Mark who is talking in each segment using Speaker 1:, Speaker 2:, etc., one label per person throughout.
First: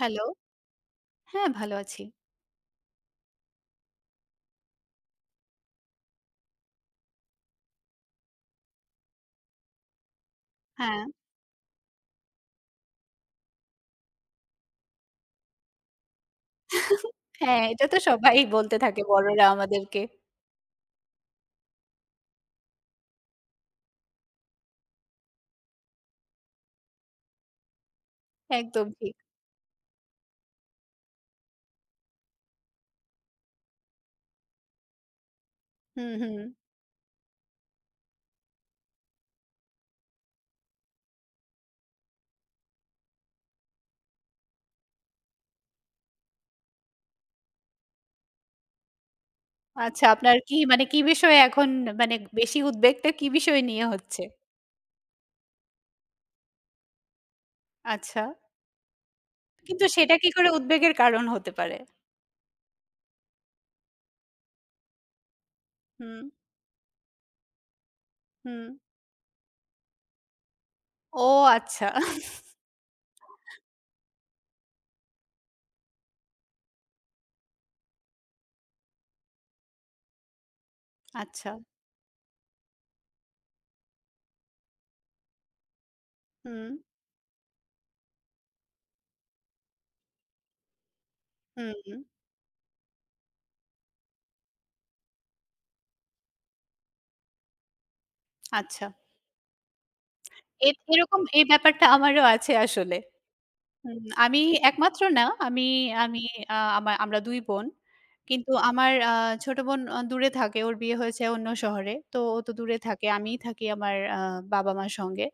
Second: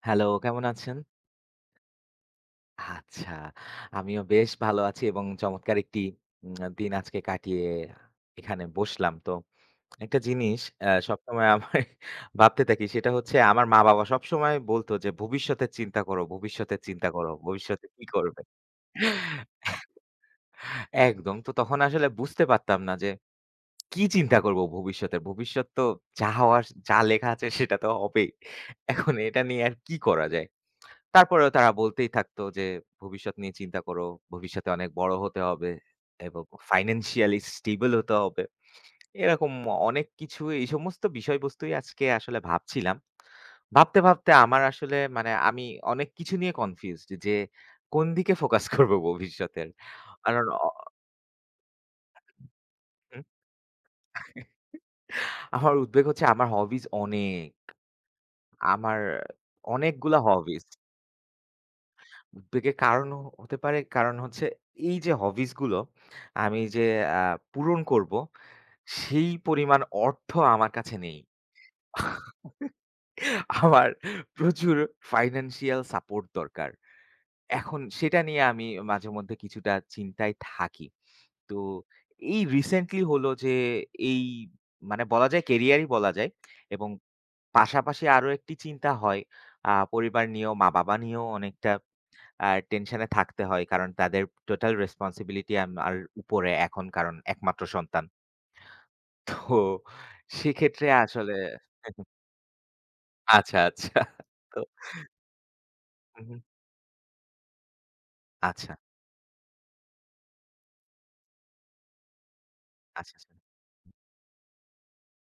Speaker 1: Hello.
Speaker 2: Hello, কেমন আছেন?
Speaker 1: হ্যাঁ, ভালো আছি।
Speaker 2: আচ্ছা, আমিও বেশ ভালো আছি এবং চমৎকার একটি দিন আজকে কাটিয়ে এখানে বসলাম। তো একটা জিনিস
Speaker 1: হ্যাঁ,
Speaker 2: সবসময় আমার ভাবতে থাকি সেটা হচ্ছে আমার মা-বাবা সবসময় বলত যে, "ভবিষ্যতের চিন্তা করো, ভবিষ্যতের চিন্তা করো,
Speaker 1: হ্যাঁ, এটা
Speaker 2: ভবিষ্যতে
Speaker 1: তো
Speaker 2: কি
Speaker 1: সবাই
Speaker 2: করবে?"
Speaker 1: বলতে থাকে বড়রা আমাদেরকে।
Speaker 2: একদম। তো তখন আসলে বুঝতে পারতাম না যে কি চিন্তা করব ভবিষ্যতে? ভবিষ্যৎ তো যা হওয়ার, যা লেখা আছে সেটা তো হবেই।
Speaker 1: একদম
Speaker 2: এখন
Speaker 1: ঠিক।
Speaker 2: এটা নিয়ে আর কি করা যায়? তারপরেও তারা বলতেই থাকতো যে, "ভবিষ্যৎ নিয়ে চিন্তা করো। ভবিষ্যতে অনেক বড় হতে হবে
Speaker 1: হুম, হুম।
Speaker 2: এবং ফাইন্যান্সিয়ালি স্টেবল হতে হবে।" এরকম অনেক কিছু এই সমস্ত বিষয়বস্তুই আজকে আসলে ভাবছিলাম। ভাবতে, ভাবতে আমার আসলে মানে আমি অনেক কিছু নিয়ে কনফিউজড যে কোন দিকে ফোকাস করব ভবিষ্যতের।
Speaker 1: আচ্ছা আপনার
Speaker 2: কারণ
Speaker 1: কি মানে কি বিষয়ে এখন মানে বেশি উদ্বেগটা
Speaker 2: হুম,
Speaker 1: কি বিষয় নিয়ে হচ্ছে?
Speaker 2: আমার উদ্বেগ হচ্ছে আমার হবিস অনেক।
Speaker 1: আচ্ছা।
Speaker 2: আমার
Speaker 1: কিন্তু সেটা
Speaker 2: অনেকগুলা
Speaker 1: কি করে
Speaker 2: হবিস।
Speaker 1: উদ্বেগের কারণ হতে পারে?
Speaker 2: উদ্বেগের কারণ হতে পারে কারণ হচ্ছে এই যে হবিস গুলো
Speaker 1: হুম,
Speaker 2: আমি যে আ পূরণ করব,
Speaker 1: হুম।
Speaker 2: সেই পরিমাণ অর্থ আমার কাছে নেই।
Speaker 1: ও আচ্ছা।
Speaker 2: আমার প্রচুর ফাইন্যান্সিয়াল সাপোর্ট দরকার। এখন সেটা নিয়ে আমি মাঝেমধ্যে কিছুটা চিন্তায় থাকি।
Speaker 1: আচ্ছা।
Speaker 2: তো এই রিসেন্টলি হলো যে এই মানে বলা যায় কেরিয়ারই বলা যায়
Speaker 1: হুম,
Speaker 2: এবং পাশাপাশি আরো একটি চিন্তা হয় পরিবার নিয়েও, মা-বাবা নিয়েও অনেকটা
Speaker 1: হুম,
Speaker 2: আর টেনশনে থাকতে হয়। কারণ তাদের টোটাল রেসপনসিবিলিটি আমার উপরে এখন কারণ একমাত্র সন্তান।
Speaker 1: আচ্ছা।
Speaker 2: তো
Speaker 1: এ
Speaker 2: সেক্ষেত্রে
Speaker 1: এরকম
Speaker 2: আসলে
Speaker 1: এই ব্যাপারটা আমারও আছে আসলে।
Speaker 2: আচ্ছা, আচ্ছা।
Speaker 1: হুম, আমি
Speaker 2: তো
Speaker 1: একমাত্র না। আমি আমি
Speaker 2: হুম, হুম।
Speaker 1: আ আমা আমরা ২ বোন। কিন্তু
Speaker 2: আচ্ছা,
Speaker 1: আমার ছোট বোন দূরে থাকে। ওর বিয়ে হয়েছে অন্য শহরে। তো ও তো দূরে থাকে।
Speaker 2: আচ্ছা, আচ্ছা।
Speaker 1: আমিই থাকি আমার বাবা-মার সঙ্গে।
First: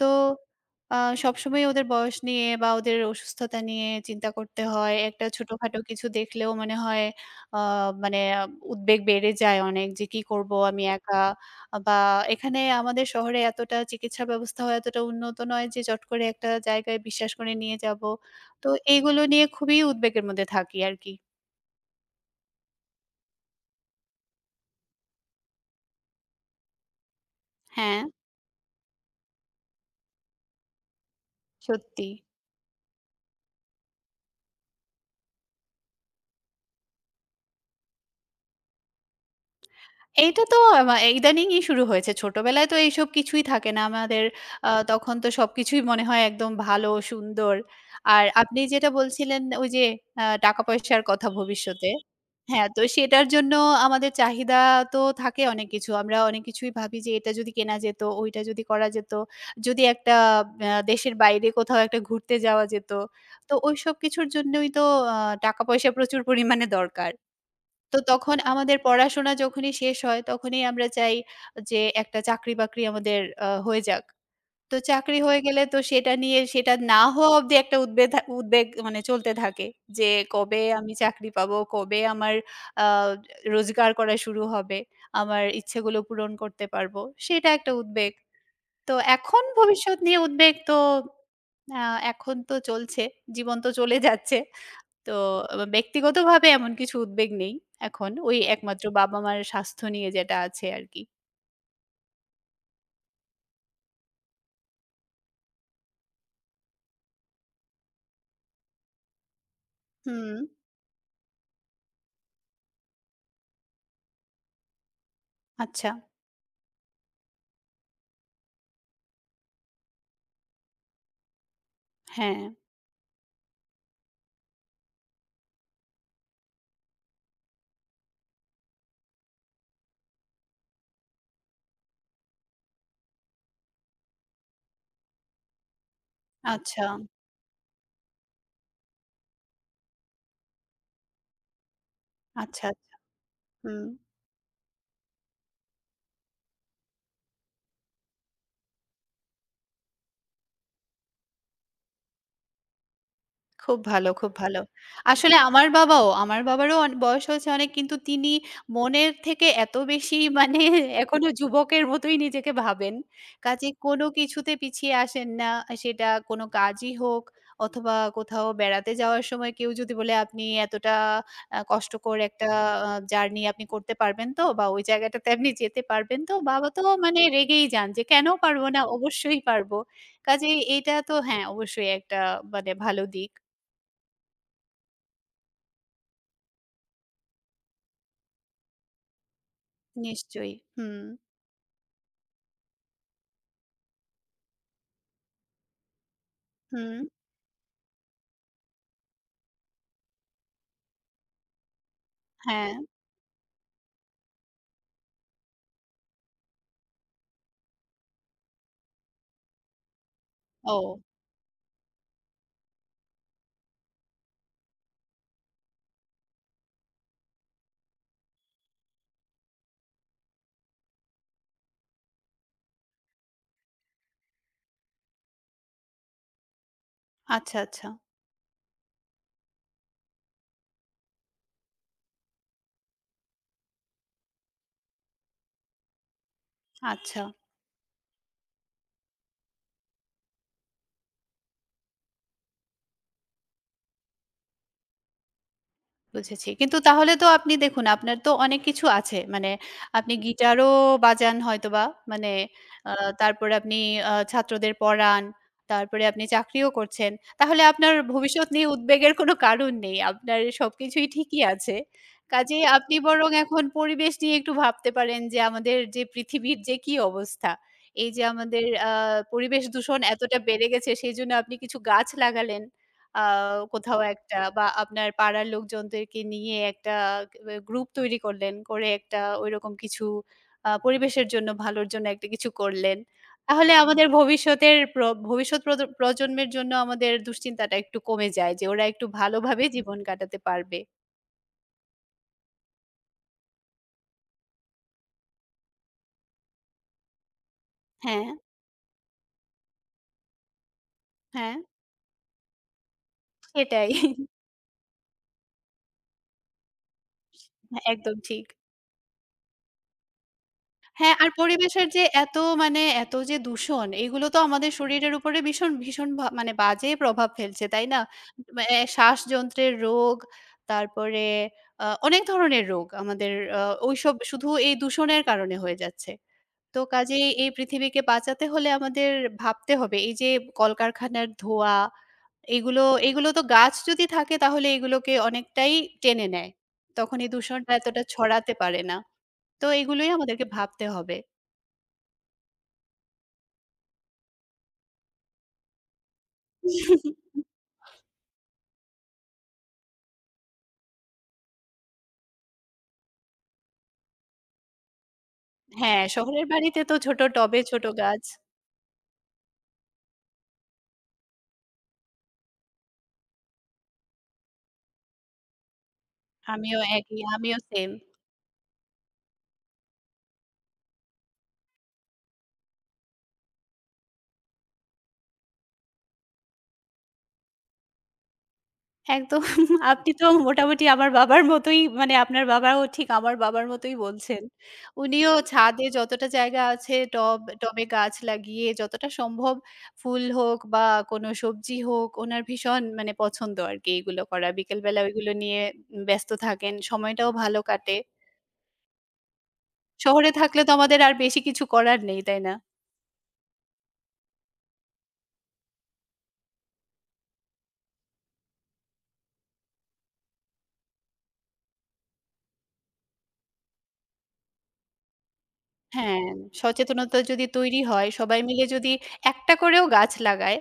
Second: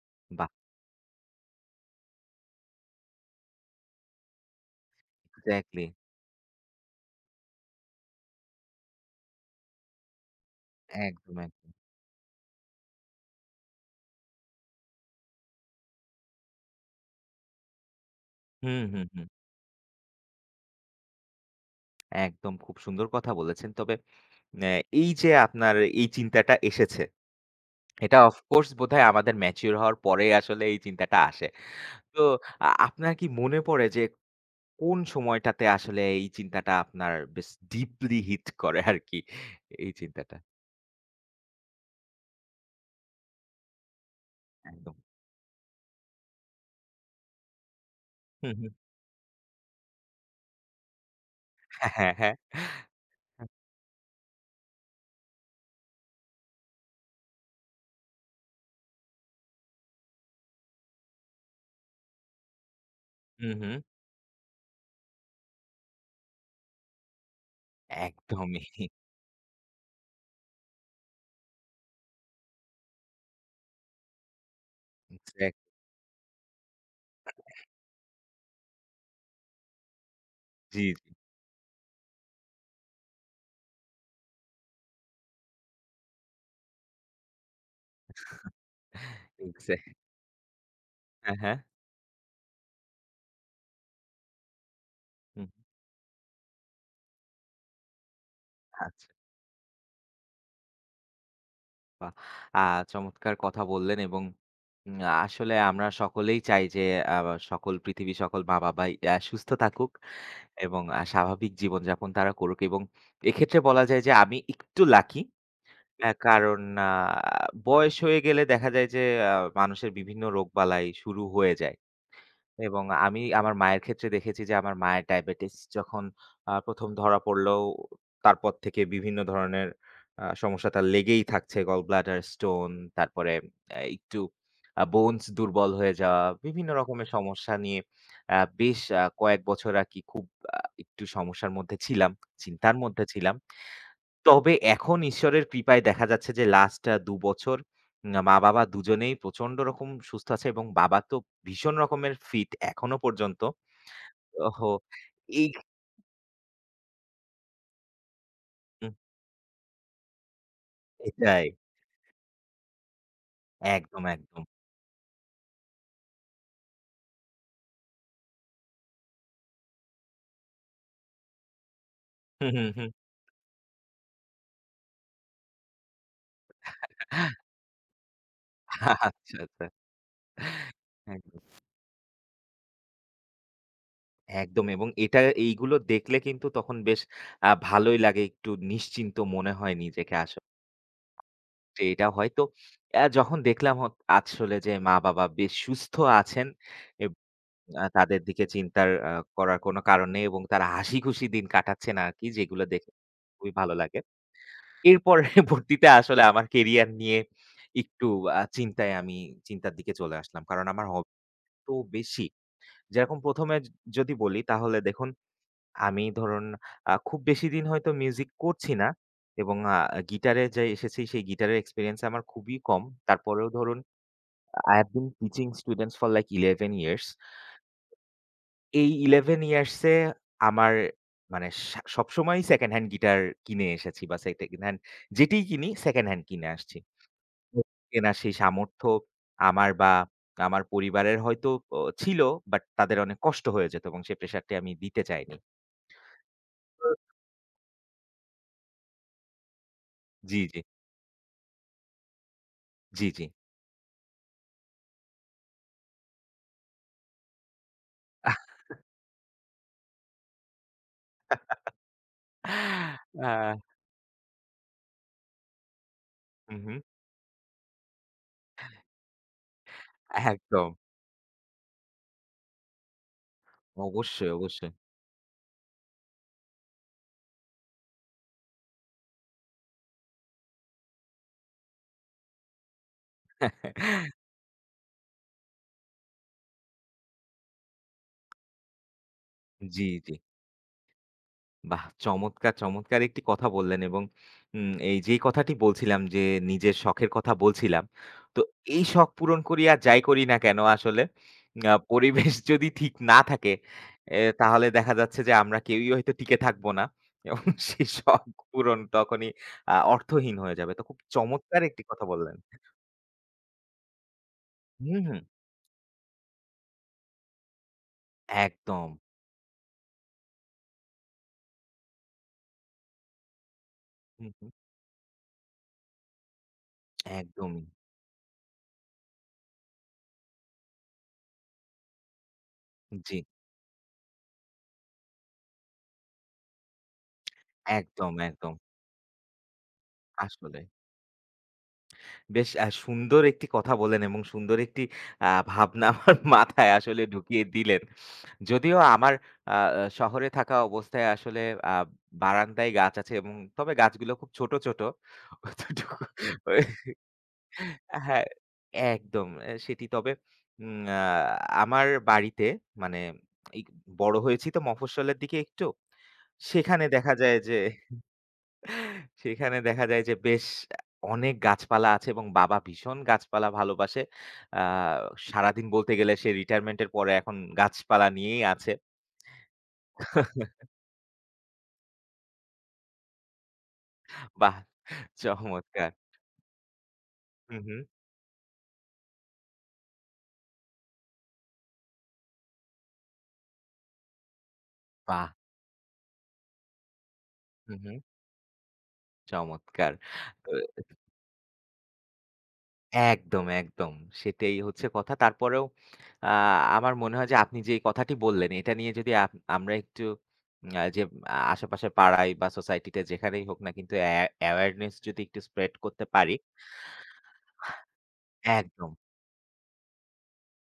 Speaker 1: তো
Speaker 2: বাহ!
Speaker 1: আ সবসময় ওদের বয়স নিয়ে বা ওদের অসুস্থতা নিয়ে চিন্তা করতে হয়। একটা ছোটখাটো
Speaker 2: এক্সাক্টলি।
Speaker 1: কিছু দেখলেও মনে হয় আ মানে আহ, উদ্বেগ বেড়ে যায় অনেক যে কি করব আমি একা
Speaker 2: একদম, একদম।
Speaker 1: বা এখানে আমাদের শহরে এতটা চিকিৎসা ব্যবস্থাও এতটা উন্নত নয় যে চট করে একটা জায়গায় বিশ্বাস করে নিয়ে যাব। তো
Speaker 2: হুম, হুম,
Speaker 1: এইগুলো
Speaker 2: হুম।
Speaker 1: নিয়ে খুবই উদ্বেগের মধ্যে থাকি আরকি।
Speaker 2: একদম খুব সুন্দর কথা বলেছেন। তবে অ্যা এই যে আপনার এই চিন্তাটা এসেছে,
Speaker 1: হ্যাঁ,
Speaker 2: এটা অফ কোর্স বোধহয় আমাদের ম্যাচিউর হওয়ার পরেই আসলে এই চিন্তাটা আসে।
Speaker 1: সত্যি।
Speaker 2: তো আপনার কি মনে পড়ে যে কোন সময়টাতে আসলে এই চিন্তাটা আপনার বেশ ডিপলি হিট করে আরকি? এই চিন্তাটা?
Speaker 1: এইটা তো ইদানিংই শুরু হয়েছে। ছোটবেলায় তো এইসব কিছুই থাকে না আমাদের।
Speaker 2: একদম।
Speaker 1: তখন তো সবকিছুই মনে হয় একদম ভালো, সুন্দর। আর
Speaker 2: হুম,
Speaker 1: আপনি
Speaker 2: হুম।
Speaker 1: যেটা বলছিলেন ওই যে টাকা-পয়সার কথা ভবিষ্যতে।
Speaker 2: হ্যাঁ, হ্যাঁ, হ্যাঁ।
Speaker 1: হ্যাঁ, তো সেটার জন্য আমাদের চাহিদা তো থাকে অনেক কিছু। আমরা অনেক কিছুই ভাবি যে এটা যদি কেনা যেত, ওইটা যদি করা যেত, যদি একটা দেশের বাইরে কোথাও একটা ঘুরতে যাওয়া যেত।
Speaker 2: হুম,
Speaker 1: তো
Speaker 2: হুম।
Speaker 1: ওইসব কিছুর জন্যই তো আ টাকা-পয়সা প্রচুর পরিমাণে দরকার। তো তখন
Speaker 2: একদমই।
Speaker 1: আমাদের পড়াশোনা যখনই শেষ হয়, তখনই আমরা চাই যে একটা চাকরি-বাকরি আমাদের হয়ে যাক। তো চাকরি হয়ে
Speaker 2: এক্সাক্ট
Speaker 1: গেলে তো সেটা নিয়ে সেটা না হওয়া অব্দি একটা উদ্বেগ মানে চলতে থাকে। যে কবে
Speaker 2: জি,
Speaker 1: আমি
Speaker 2: জি।
Speaker 1: চাকরি পাবো? কবে আমার আ রোজগার করা শুরু হবে? আমার ইচ্ছেগুলো পূরণ করতে পারবো? সেটা একটা উদ্বেগ। তো এখন
Speaker 2: এক্সাক্ট
Speaker 1: ভবিষ্যৎ নিয়ে উদ্বেগ তো
Speaker 2: হ্যাঁ, হ্যাঁ।
Speaker 1: আ এখন তো চলছে। জীবন তো চলে যাচ্ছে। তো
Speaker 2: হুম,
Speaker 1: ব্যক্তিগতভাবে এমন কিছু উদ্বেগ নেই এখন। ওই একমাত্র
Speaker 2: আচ্ছা।
Speaker 1: বাবা-মার স্বাস্থ্য নিয়ে যেটা আছে আরকি।
Speaker 2: বাহ! আ চমৎকার কথা বললেন এবং উম আসলে আমরা সকলেই চাই যে আ সকল পৃথিবীর সকল মা-বাবাই সুস্থ থাকুক
Speaker 1: হুম,
Speaker 2: এবং স্বাভাবিক জীবনযাপন তারা করুক এবং এক্ষেত্রে বলা যায় যে আমি একটু লাকি।
Speaker 1: আচ্ছা।
Speaker 2: কারণ আ বয়স হয়ে গেলে দেখা যায় যে আ মানুষের বিভিন্ন রোগবালাই শুরু হয়ে যায়।
Speaker 1: হ্যাঁ,
Speaker 2: এবং আমি আমার মায়ের ক্ষেত্রে দেখেছি যে আমার মায়ের ডায়াবেটিস যখন ১ম ধরা পড়ল, তারপর থেকে বিভিন্ন ধরনের সমস্যা তার লেগেই থাকছে। গল ব্লাডার স্টোন, তারপরে একটু বোনস দুর্বল হয়ে যাওয়া, বিভিন্ন
Speaker 1: আচ্ছা,
Speaker 2: রকমের সমস্যা নিয়ে বেশ কয়েক বছর আরকি খুব আ একটু সমস্যার মধ্যে ছিলাম,
Speaker 1: আচ্ছা।
Speaker 2: চিন্তার মধ্যে ছিলাম।
Speaker 1: হুম।
Speaker 2: তবে এখন ঈশ্বরের কৃপায় দেখা যাচ্ছে যে লাস্ট ২ বছর মা-বাবা দুজনেই প্রচন্ড রকম সুস্থ আছে এবং বাবা তো ভীষণ রকমের ফিট এখনো পর্যন্ত।
Speaker 1: খুব ভালো, খুব ভালো।
Speaker 2: ওহো!
Speaker 1: আসলে
Speaker 2: এই
Speaker 1: আমার বাবাও, আমার বাবারও বয়স হয়েছে অনেক কিন্তু তিনি
Speaker 2: হুম,
Speaker 1: মনের থেকে এত বেশি মানে এখনো
Speaker 2: এটাই।
Speaker 1: যুবকের মতোই নিজেকে ভাবেন। কাজেই
Speaker 2: একদম,
Speaker 1: কোনো
Speaker 2: একদম।
Speaker 1: কিছুতে পিছিয়ে আসেন না। সেটা কোনো কাজই হোক অথবা কোথাও বেড়াতে যাওয়ার সময় কেউ যদি বলে, "আপনি এতটা কষ্টকর একটা
Speaker 2: হুম, হুম, হুম।
Speaker 1: জার্নি আপনি করতে পারবেন তো? বা ওই জায়গাটাতে আপনি যেতে পারবেন তো?" বাবা তো মানে রেগেই যান যে, "কেন পারব না?
Speaker 2: আচ্ছা,
Speaker 1: অবশ্যই
Speaker 2: আচ্ছা।
Speaker 1: পারব।" কাজেই এটা তো
Speaker 2: একদম,
Speaker 1: হ্যাঁ, অবশ্যই একটা মানে ভালো দিক।
Speaker 2: একদম এবং এটা এইগুলো দেখলে কিন্তু তখন বেশ ভালোই লাগে। একটু নিশ্চিন্ত মনে হয় নিজেকে আসলে।
Speaker 1: নিশ্চয়ই। হুম,
Speaker 2: যে এটা হয়তো যখন দেখলাম আসলে যে মা-বাবা বেশ সুস্থ আছেন
Speaker 1: হুম।
Speaker 2: এব আ তাদের দিকে চিন্তার করার কোনো কারণ নেই এবং তারা হাসিখুশি দিন কাটাচ্ছেন আরকি যেগুলো
Speaker 1: হ্যাঁ।
Speaker 2: দেখে খুবই ভালো লাগে। এরপর পরবর্তীতে আসলে আমার কেরিয়ার নিয়ে একটু চিন্তায় আমি চিন্তার দিকে চলে আসলাম। কারণ
Speaker 1: ও
Speaker 2: আমার হবি তো বেশি। যেরকম ১ম এ যদি বলি তাহলে দেখুন আমি ধরুন খুব বেশিদিন হয়তো মিউজিক করছি না এবং গিটারে যে এসেছি সেই গিটারের এক্সপেরিয়েন্স আমার খুবই কম। তারপরেও ধরুন I have been teaching students for like 11 years.
Speaker 1: আচ্ছা, আচ্ছা,
Speaker 2: এই 11 ইয়ার্স এ আমার মানে সবসময়ই সেকেন্ড হ্যান্ড গিটার কিনে এসেছি বা সেকেন্ড হ্যান্ড যেটিই কিনি সেকেন্ড হ্যান্ড কিনে আসছি।
Speaker 1: আচ্ছা।
Speaker 2: হুম। কেনার সেই সামর্থ্য আমার বা আমার পরিবারের হয়তো ছিল বাট তাদের অনেক কষ্ট হয়ে যেত এবং সেই প্রেশারটি আমি দিতে চাইনি।
Speaker 1: বুঝেছি। কিন্তু
Speaker 2: হুম।
Speaker 1: তাহলে তো আপনি দেখুন আপনার তো অনেক কিছু আছে। মানে আপনি
Speaker 2: জি, জি,
Speaker 1: গিটারও বাজান হয়তোবা। মানে আ
Speaker 2: জি, জি।
Speaker 1: তারপরে আপনি ছাত্রদের পড়ান। তারপরে আপনি চাকরিও করছেন। তাহলে আপনার
Speaker 2: আ
Speaker 1: ভবিষ্যৎ নিয়ে উদ্বেগের কোনো কারণ নেই। আপনার সবকিছুই ঠিকই আছে। কাজেই আপনি বরং এখন পরিবেশ নিয়ে একটু ভাবতে পারেন যে আমাদের যে পৃথিবীর
Speaker 2: হুম,
Speaker 1: যে
Speaker 2: হুম।
Speaker 1: কি অবস্থা। এই যে আমাদের পরিবেশ দূষণ এতটা বেড়ে
Speaker 2: একদম।
Speaker 1: গেছে সেজন্য আপনি কিছু গাছ লাগালেন। আ কোথাও
Speaker 2: অবশ্যই,
Speaker 1: একটা বা
Speaker 2: অবশ্যই।
Speaker 1: আপনার পাড়ার লোকজনদেরকে নিয়ে একটা গ্রুপ তৈরি করলেন। করে একটা ঐরকম কিছু পরিবেশের জন্য ভালোর জন্য একটা কিছু করলেন। তাহলে আমাদের ভবিষ্যতের প্র ভবিষ্যৎ প্রজন্মের জন্য আমাদের দুশ্চিন্তাটা একটু কমে যায় যে ওরা একটু ভালোভাবে
Speaker 2: জি,
Speaker 1: জীবন
Speaker 2: জি।
Speaker 1: কাটাতে পারবে।
Speaker 2: বাহ! চমৎকার, চমৎকার একটি কথা বললেন এবং এই যেই কথাটি বলছিলাম যে, নিজের শখের কথা বলছিলাম।
Speaker 1: হ্যাঁ,
Speaker 2: তো এই শখ পূরণ করি আর যাই করি না কেন আসলে
Speaker 1: হ্যাঁ,
Speaker 2: পরিবেশ যদি ঠিক না থাকে,
Speaker 1: সেটাই।
Speaker 2: তাহলে দেখা যাচ্ছে যে আমরা কেউই হয়তো টিকে থাকবো না এবং সেই
Speaker 1: একদম
Speaker 2: শখ
Speaker 1: ঠিক।
Speaker 2: পূরণ তখনই অর্থহীন হয়ে যাবে। তো খুব
Speaker 1: হ্যাঁ, আর
Speaker 2: চমৎকার একটি
Speaker 1: পরিবেশের যে
Speaker 2: কথা
Speaker 1: এত
Speaker 2: বললেন।
Speaker 1: মানে এত যে দূষণ এগুলো তো আমাদের
Speaker 2: হুম,
Speaker 1: শরীরের
Speaker 2: হুম।
Speaker 1: উপরে ভীষণ, ভীষণ মানে বাজে প্রভাব ফেলছে, তাই না?
Speaker 2: একদম।
Speaker 1: শ্বাসযন্ত্রের রোগ, তারপরে অনেক ধরনের রোগ আমাদের আ ঐসব
Speaker 2: হুম,
Speaker 1: শুধু
Speaker 2: হুম।
Speaker 1: এই দূষণের কারণে হয়ে যাচ্ছে। তো কাজেই এই
Speaker 2: একদমই।
Speaker 1: পৃথিবীকে বাঁচাতে হলে আমাদের ভাবতে হবে এই যে কলকারখানার ধোঁয়া এগুলো,
Speaker 2: জি,
Speaker 1: এগুলো তো গাছ যদি থাকে তাহলে এগুলোকে অনেকটাই টেনে নেয়। তখন এই দূষণটা এতটা
Speaker 2: একদম,
Speaker 1: ছড়াতে
Speaker 2: একদম।
Speaker 1: পারে না। তো এগুলোই আমাদেরকে
Speaker 2: আসলে।
Speaker 1: ভাবতে হবে।
Speaker 2: বেশ সুন্দর একটি কথা বললেন এবং সুন্দর একটি আ ভাবনা আমার মাথায় আসলে ঢুকিয়ে দিলেন। যদিও আমার আ শহরে থাকা অবস্থায় আসলে আ বারান্দায় গাছ আছে এবং তবে গাছগুলো খুব ছোট, ছোট। অতটুকু
Speaker 1: হ্যাঁ, শহরের
Speaker 2: ওই
Speaker 1: বাড়িতে তো ছোট টবে ছোট গাছ।
Speaker 2: হ্যাঁ, একদম সেটি তবে উম আ আমার বাড়িতে মানে এই বড় হয়েছি তো মফস্বলের দিকে একটু।
Speaker 1: আমিও
Speaker 2: সেখানে দেখা
Speaker 1: একই,
Speaker 2: যায় যে
Speaker 1: আমিও সেম।
Speaker 2: সেখানে দেখা যায় যে বেশ অনেক গাছপালা আছে এবং বাবা ভীষণ গাছপালা ভালোবাসে। আ সারাদিন বলতে গেলে সে রিটায়ারমেন্ট এর পরে এখন গাছপালা নিয়েই আছে।
Speaker 1: একদম আপনি তো মোটামুটি আমার বাবার মতোই মানে আপনার বাবাও ঠিক আমার বাবার মতোই বলছেন।
Speaker 2: বাহ!
Speaker 1: উনিও ছাদে
Speaker 2: চমৎকার।
Speaker 1: যতটা জায়গা আছে টব
Speaker 2: হুম, হুম।
Speaker 1: টবে গাছ লাগিয়ে যতটা সম্ভব ফুল হোক বা কোনো সবজি হোক ওনার ভীষণ মানে পছন্দ আরকি এগুলো করা। বিকেলবেলা
Speaker 2: বাহ!
Speaker 1: ওইগুলো নিয়ে ব্যস্ত থাকেন। সময়টাও ভালো
Speaker 2: হুম,
Speaker 1: কাটে।
Speaker 2: হুম। চমৎকার।
Speaker 1: শহরে
Speaker 2: তো
Speaker 1: থাকলে তো আমাদের আর বেশি কিছু করার নেই, তাই না?
Speaker 2: একদম, একদম। সেটাই হচ্ছে কথা। তারপরেও আ আমার মনে হয় যে আপনি যেই কথাটি বললেন এটা নিয়ে যদি আমরা একটু আ যে আশেপাশে পাড়ায় বা সোসাইটিতে যেখানেই হোক না কিন্তু অ্যাওয়ারনেস যদি একটু স্প্রেড করতে
Speaker 1: হ্যাঁ,
Speaker 2: পারি
Speaker 1: সচেতনতা যদি তৈরি হয়, সবাই মিলে
Speaker 2: একদম।
Speaker 1: যদি একটা করেও গাছ লাগায়,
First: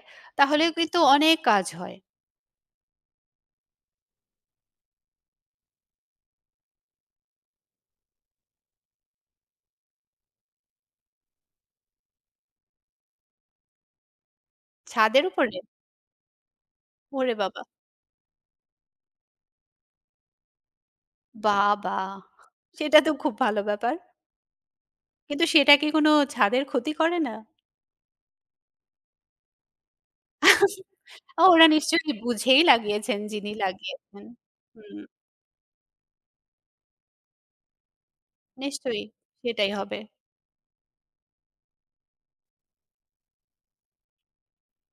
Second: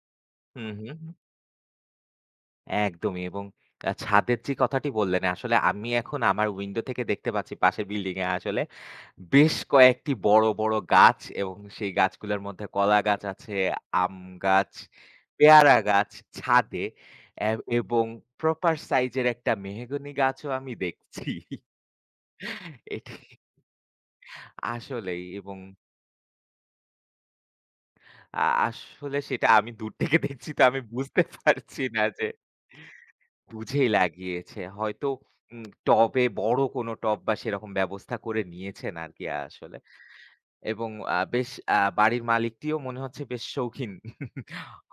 Speaker 2: হুম,
Speaker 1: তাহলেও
Speaker 2: হুম,
Speaker 1: কিন্তু
Speaker 2: হুম।
Speaker 1: অনেক কাজ হয়।
Speaker 2: একদমই এবং ছাদের যে কথাটি বললেন, আসলে আমি এখন আমার উইন্ডো থেকে দেখতে পাচ্ছি পাশের বিল্ডিং এ আসলে বেশ কয়েকটি বড়, বড় গাছ এবং সেই গাছগুলোর মধ্যে কলা গাছ আছে, আম গাছ,
Speaker 1: ছাদের উপরে?
Speaker 2: পেয়ারা গাছ ছাদে
Speaker 1: ওরে
Speaker 2: এ
Speaker 1: বাবা!
Speaker 2: এবং প্রপার সাইজের একটা মেহগনি গাছও আমি দেখছি।
Speaker 1: বাবা! সেটা তো
Speaker 2: এটি
Speaker 1: খুব ভালো ব্যাপার।
Speaker 2: আসলেই
Speaker 1: কিন্তু
Speaker 2: এবং
Speaker 1: সেটা কি কোনো ছাদের ক্ষতি করে না?
Speaker 2: আ আসলে সেটা আমি দূর থেকে দেখছি তো আমি বুঝতে
Speaker 1: ও ওরা
Speaker 2: পারছি না
Speaker 1: নিশ্চয়ই
Speaker 2: যে
Speaker 1: বুঝেই লাগিয়েছেন, যিনি
Speaker 2: বুঝেই
Speaker 1: লাগিয়েছেন।
Speaker 2: লাগিয়েছে।
Speaker 1: হুম,
Speaker 2: হয়তো টবে বড় কোনো টব বা সেরকম ব্যবস্থা করে নিয়েছেন
Speaker 1: নিশ্চয়ই
Speaker 2: আরকি
Speaker 1: সেটাই
Speaker 2: আসলে।
Speaker 1: হবে।
Speaker 2: এবং বেশ বাড়ির মালিকটিও মনে হচ্ছে বেশ শৌখিন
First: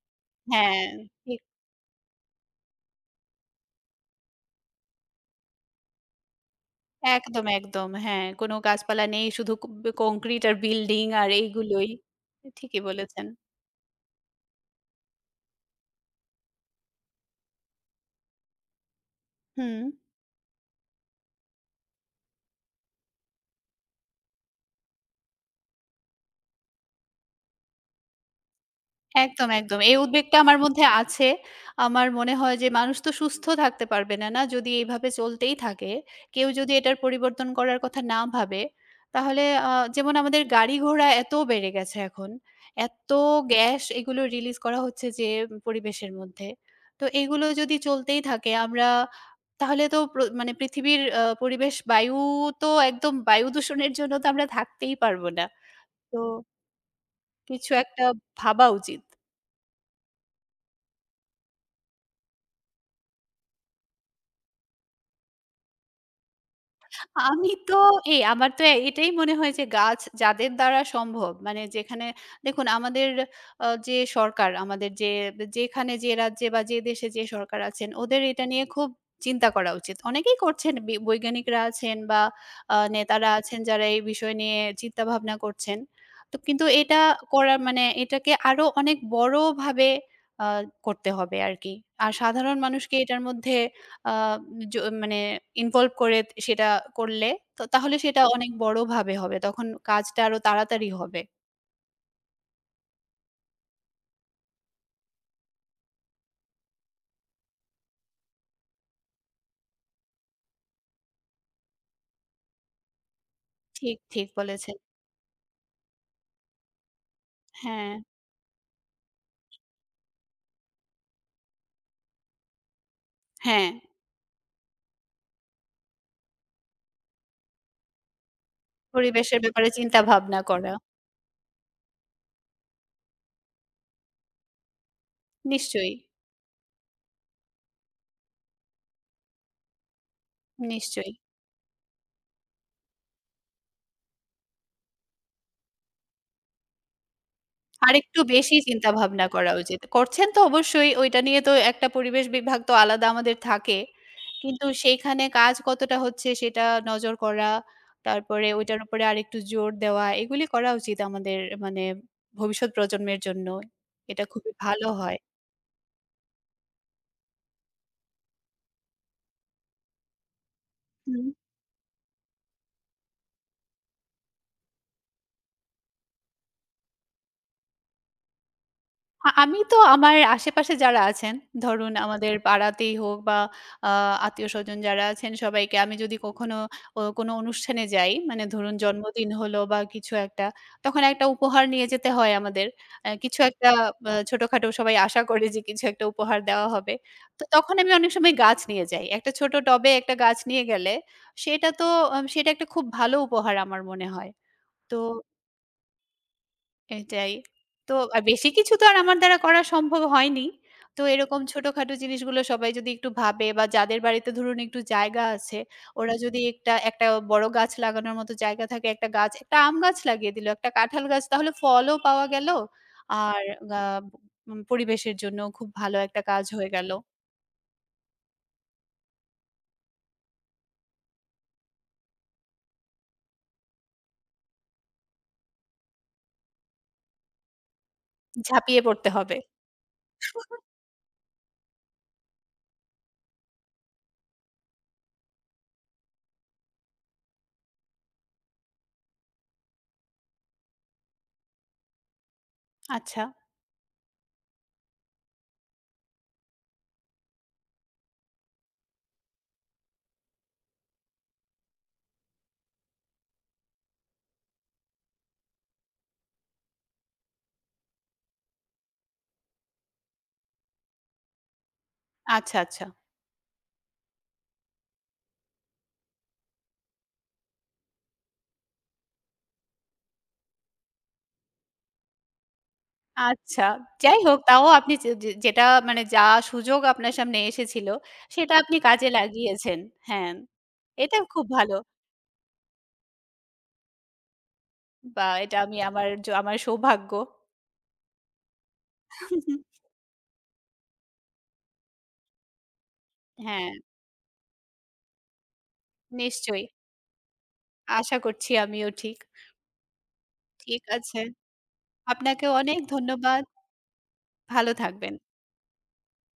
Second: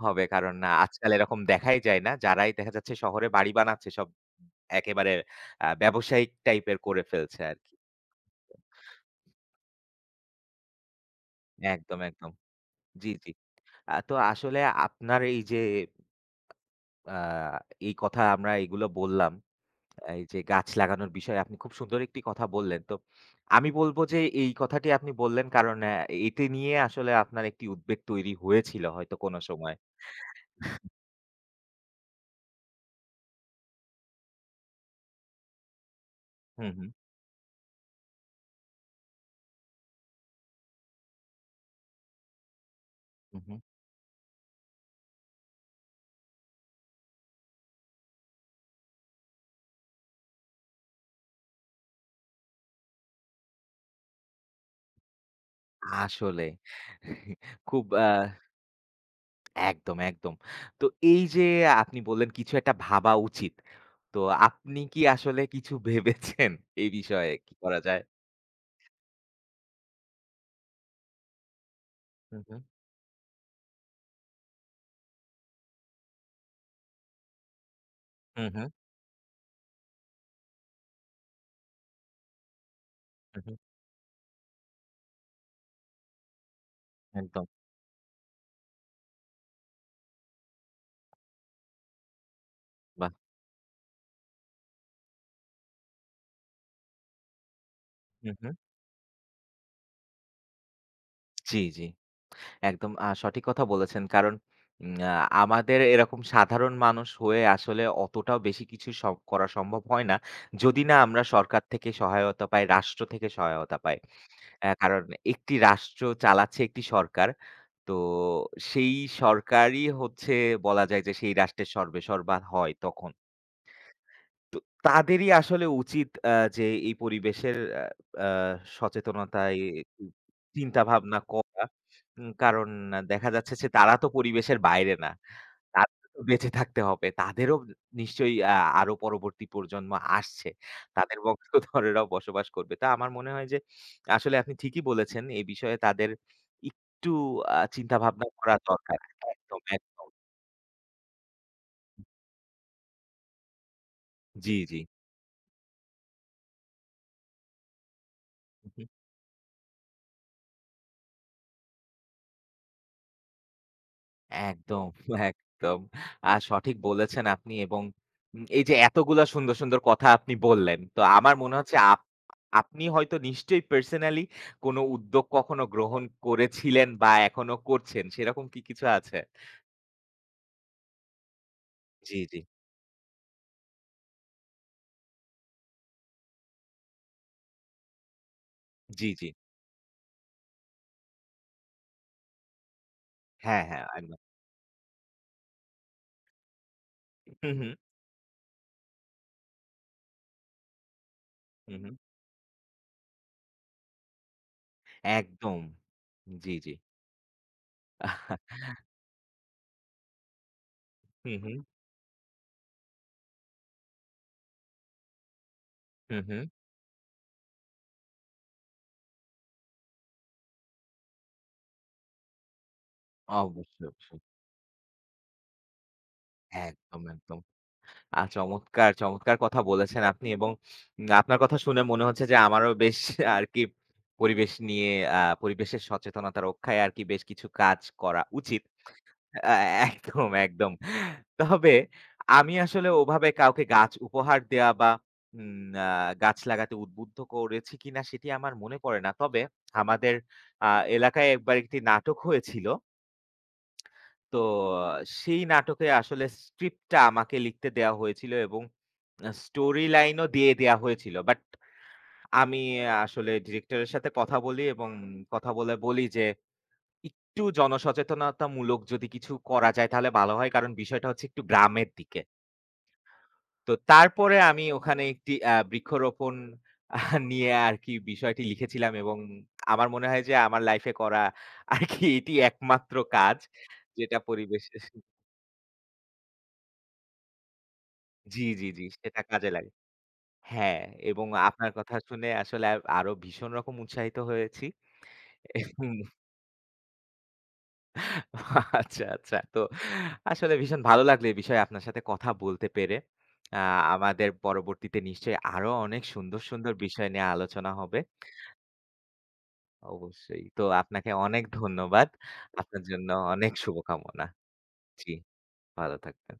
Speaker 2: হবে। কারণ
Speaker 1: হ্যাঁ,
Speaker 2: আজকাল এরকম
Speaker 1: ঠিক।
Speaker 2: দেখাই যায় না। যারাই দেখা যাচ্ছে শহরে বাড়ি বানাচ্ছে সব একেবারে ব্যবসায়িক টাইপের করে ফেলছে
Speaker 1: একদম,
Speaker 2: আরকি।
Speaker 1: একদম। হ্যাঁ, কোনো গাছপালা নেই, শুধু কংক্রিট আর বিল্ডিং আর এইগুলোই।
Speaker 2: একদম, একদম।
Speaker 1: ঠিকই
Speaker 2: জি,
Speaker 1: বলেছেন।
Speaker 2: জি। তো আসলে আপনার এই যে আ এই কথা আমরা এগুলো বললাম
Speaker 1: হুম।
Speaker 2: এই যে গাছ লাগানোর বিষয়ে আপনি খুব সুন্দর একটি কথা বললেন। তো আমি বলব যে এই কথাটি আপনি বললেন কারণ এটি নিয়ে আসলে আপনার একটি উদ্বেগ তৈরি হয়েছিল হয়তো কোন
Speaker 1: একদম,
Speaker 2: সময়।
Speaker 1: একদম। এই উদ্বেগটা আমার মধ্যে আছে। আমার মনে হয় যে মানুষ তো সুস্থ থাকতে পারবে না, না? যদি এভাবে চলতেই থাকে। কেউ
Speaker 2: হুম,
Speaker 1: যদি
Speaker 2: হুম,
Speaker 1: এটার পরিবর্তন করার কথা না ভাবে, তাহলে আ যেমন আমাদের গাড়ি-ঘোড়া এত বেড়ে গেছে এখন। এত
Speaker 2: হুম, হুম।
Speaker 1: গ্যাস এগুলো রিলিজ করা হচ্ছে যে পরিবেশের মধ্যে। তো এগুলো যদি চলতেই থাকে আমরা তাহলে তো মানে পৃথিবীর পরিবেশ বায়ু তো একদম বায়ু দূষণের জন্য তো আমরা থাকতেই পারব না। তো
Speaker 2: আসলে
Speaker 1: কিছু
Speaker 2: খুব
Speaker 1: একটা ভাবা উচিত।
Speaker 2: একদম, একদম। তো এই যে আপনি বললেন কিছু একটা ভাবা উচিত। তো আপনি কি আসলে কিছু ভেবেছেন এই বিষয়ে
Speaker 1: আমি
Speaker 2: কি
Speaker 1: তো
Speaker 2: করা যায়?
Speaker 1: আমার তো এটাই মনে হয় যে গাছ যাদের দ্বারা সম্ভব মানে যেখানে
Speaker 2: হুম, হুম,
Speaker 1: দেখুন আমাদের যে সরকার আমাদের যে যেখানে যে রাজ্যে বা যে দেশে যে সরকার আছেন ওদের এটা
Speaker 2: হুম,
Speaker 1: নিয়ে
Speaker 2: হুম,
Speaker 1: খুব চিন্তা করা উচিত। অনেকেই করছেন বৈজ্ঞানিকরা আছেন বা নেতারা
Speaker 2: হুম, হুম,
Speaker 1: আছেন যারা এই বিষয় নিয়ে চিন্তাভাবনা করছেন। তো কিন্তু এটা
Speaker 2: একদম।
Speaker 1: করার মানে এটাকে আরো অনেক বড়ভাবে আ করতে হবে আরকি। আর সাধারণ মানুষকে
Speaker 2: বাহ!
Speaker 1: এটার মধ্যে আ জ মানে ইনভলভ করে সেটা করলে তো তাহলে সেটা
Speaker 2: হুম,
Speaker 1: অনেক
Speaker 2: হুম।
Speaker 1: বড়ভাবে হবে। তখন কাজটা আরো তাড়াতাড়ি হবে।
Speaker 2: জি, জি। একদম সঠিক কথা বলেছেন। কারণ উম আ আমাদের এরকম সাধারণ মানুষ হয়ে আসলে অতটাও বেশি কিছু সব করা সম্ভব হয় না। যদি না আমরা সরকার থেকে সহায়তা পাই, রাষ্ট্র থেকে সহায়তা
Speaker 1: ঠিক,
Speaker 2: পাই।
Speaker 1: ঠিক বলেছেন।
Speaker 2: কারণ একটি রাষ্ট্র চালাচ্ছে একটি সরকার।
Speaker 1: হ্যাঁ,
Speaker 2: তো সেই সরকারই হচ্ছে বলা যায় যে সেই রাষ্ট্রের সর্বেসর্বা হয় তখন।
Speaker 1: হ্যাঁ।
Speaker 2: তো তাদেরই আসলে উচিত যে এই পরিবেশের আ আ
Speaker 1: পরিবেশের
Speaker 2: সচেতনতায়
Speaker 1: ব্যাপারে চিন্তা
Speaker 2: একটু
Speaker 1: ভাবনা করা।
Speaker 2: চিন্তা ভাবনা করা। কারণ দেখা যাচ্ছে যে তারা তো পরিবেশের বাইরে না।
Speaker 1: নিশ্চয়ই,
Speaker 2: তাদের তো বেঁচে থাকতে হবে। তাদেরও নিশ্চয়ই আরো পরবর্তী প্রজন্ম আসছে।
Speaker 1: নিশ্চয়ই।
Speaker 2: তাদের বংশধরেরাও বসবাস করবে। তা আমার মনে হয় যে আসলে আপনি ঠিকই বলেছেন। এই বিষয়ে তাদের একটু চিন্তা
Speaker 1: আরেকটু
Speaker 2: ভাবনা করা
Speaker 1: বেশি চিন্তা
Speaker 2: দরকার।
Speaker 1: ভাবনা করা
Speaker 2: একদম,
Speaker 1: উচিত।
Speaker 2: একদম।
Speaker 1: করছেন তো অবশ্যই ওইটা নিয়ে তো একটা পরিবেশ বিভাগ তো আলাদা আমাদের থাকে।
Speaker 2: জি,
Speaker 1: কিন্তু
Speaker 2: জি।
Speaker 1: সেইখানে কাজ কতটা হচ্ছে সেটা নজর করা, তারপরে ওইটার উপরে আরেকটু জোর দেওয়া এগুলি করা উচিত আমাদের মানে ভবিষ্যৎ প্রজন্মের জন্য। এটা খুবই ভালো
Speaker 2: একদম,
Speaker 1: হয়।
Speaker 2: একদম। সঠিক বলেছেন আপনি এবং এই যে এতগুলা সুন্দর, সুন্দর কথা আপনি বললেন। তো
Speaker 1: হুম।
Speaker 2: আমার মনে হচ্ছে আপনি হয়তো নিশ্চয়ই পার্সোনালি কোনো উদ্যোগ কখনো গ্রহণ করেছিলেন বা এখনো করছেন। সেরকম কি কিছু আছে?
Speaker 1: আমি তো আমার আশেপাশে যারা আছেন, ধরুন
Speaker 2: জি,
Speaker 1: আমাদের
Speaker 2: জি।
Speaker 1: পাড়াতেই হোক বা আ আত্মীয়স্বজন যারা আছেন সবাইকে আমি যদি কখনো ও কোনো অনুষ্ঠানে যাই, মানে ধরুন
Speaker 2: জি, জি।
Speaker 1: জন্মদিন হলো বা কিছু একটা, তখন একটা উপহার নিয়ে যেতে হয় আমাদের। আ কিছু
Speaker 2: হ্যাঁ,
Speaker 1: একটা
Speaker 2: হ্যাঁ,
Speaker 1: আ
Speaker 2: একদম।
Speaker 1: ছোটখাটো সবাই আশা করে যে কিছু একটা উপহার দেওয়া হবে। তো
Speaker 2: হু, হু,
Speaker 1: তখন আমি অনেক সময় গাছ নিয়ে যাই। একটা ছোট টবে একটা গাছ নিয়ে গেলে, সেটা
Speaker 2: হু,
Speaker 1: তো
Speaker 2: হু।
Speaker 1: সেটা একটা খুব ভালো উপহার আমার মনে হয়। তো
Speaker 2: একদম। জি, জি।
Speaker 1: এটাই। তো আর বেশি কিছু তো আর আমার দ্বারা করা সম্ভব হয়নি। তো
Speaker 2: হু,
Speaker 1: এরকম
Speaker 2: হু,
Speaker 1: ছোটখাটো জিনিসগুলো সবাই যদি একটু ভাবে বা যাদের বাড়িতে ধরুন একটু জায়গা আছে, ওরা
Speaker 2: হু,
Speaker 1: যদি
Speaker 2: হু।
Speaker 1: একটা একটা বড় গাছ লাগানোর মতো জায়গা থাকে, একটা গাছ, একটা আম গাছ লাগিয়ে দিল, একটা কাঁঠাল গাছ, তাহলে ফলও পাওয়া গেল। আর গা
Speaker 2: অবশ্যই, অবশ্যই।
Speaker 1: উম পরিবেশের জন্য খুব ভালো একটা কাজ হয়ে গেল।
Speaker 2: একদম, একদম। চমৎকার, চমৎকার কথা বলেছেন আপনি এবং আপনার কথা শুনে মনে হচ্ছে যে আমারও বেশ আরকি পরিবেশ নিয়ে পরিবেশের সচেতনতা রক্ষায় আরকি বেশ কিছু কাজ করা উচিত।
Speaker 1: ঝাঁপিয়ে পড়তে হবে।
Speaker 2: আ একদম, একদম। তবে আমি আসলে ওভাবে কাউকে গাছ উপহার দেয়া বা উম আ গাছ লাগাতে উদ্বুদ্ধ করেছি কিনা সেটি আমার মনে পড়ে না। তবে আমাদের আ এলাকায় একবার একটি নাটক হয়েছিল।
Speaker 1: আচ্ছা,
Speaker 2: তো সেই নাটকে আসলে স্ক্রিপ্ট টা আমাকে লিখতে দেয়া হয়েছিল এবং স্টোরি লাইনও দিয়ে দেয়া হয়েছিল। বাট আমি আসলে ডিরেক্টরের সাথে কথা বলি এবং কথা বলে বলি যে, "একটু জনসচেতনতামূলক যদি কিছু করা যায় তাহলে ভালো হয়।" কারণ বিষয়টা হচ্ছে একটু গ্রামের দিকে।
Speaker 1: আচ্ছা, আচ্ছা।
Speaker 2: তো তারপরে আমি ওখানে একটি বৃক্ষরোপণ নিয়ে আরকি বিষয়টি লিখেছিলাম এবং আমার মনে হয় যে আমার লাইফে করা আরকি এটি একমাত্র কাজ
Speaker 1: আচ্ছা।
Speaker 2: যেটা
Speaker 1: যাই হোক তাও
Speaker 2: পরিবেশের
Speaker 1: আপনি যে যে যেটা মানে যা সুযোগ আপনার সামনে এসেছিল,
Speaker 2: জি,
Speaker 1: সেটা
Speaker 2: জি,
Speaker 1: আপনি
Speaker 2: জি।
Speaker 1: কাজে
Speaker 2: সেটা কাজে লাগে।
Speaker 1: লাগিয়েছেন। হ্যাঁ,
Speaker 2: হ্যাঁ,
Speaker 1: এটা
Speaker 2: এবং
Speaker 1: খুব
Speaker 2: আপনার
Speaker 1: ভালো।
Speaker 2: কথা শুনে আসলে আরো ভীষণ রকম উৎসাহিত হয়েছি।
Speaker 1: বা এটা আমি
Speaker 2: এবং
Speaker 1: আমার সৌভাগ্য।
Speaker 2: আচ্ছা, আচ্ছা। তো আসলে ভীষণ ভালো লাগলো এই বিষয়ে আপনার সাথে কথা বলতে পেরে। আ
Speaker 1: হ্যাঁ,
Speaker 2: আমাদের পরবর্তীতে নিশ্চয়ই আরো অনেক সুন্দর,
Speaker 1: নিশ্চয়ই।
Speaker 2: সুন্দর বিষয় নিয়ে আলোচনা হবে।
Speaker 1: আশা করছি আমিও ঠিক।
Speaker 2: অবশ্যই। তো
Speaker 1: ঠিক
Speaker 2: আপনাকে
Speaker 1: আছে।
Speaker 2: অনেক ধন্যবাদ।
Speaker 1: আপনাকেও অনেক
Speaker 2: আপনার জন্য
Speaker 1: ধন্যবাদ।
Speaker 2: অনেক শুভকামনা।
Speaker 1: ভালো
Speaker 2: জি,
Speaker 1: থাকবেন।
Speaker 2: ভালো থাকবেন।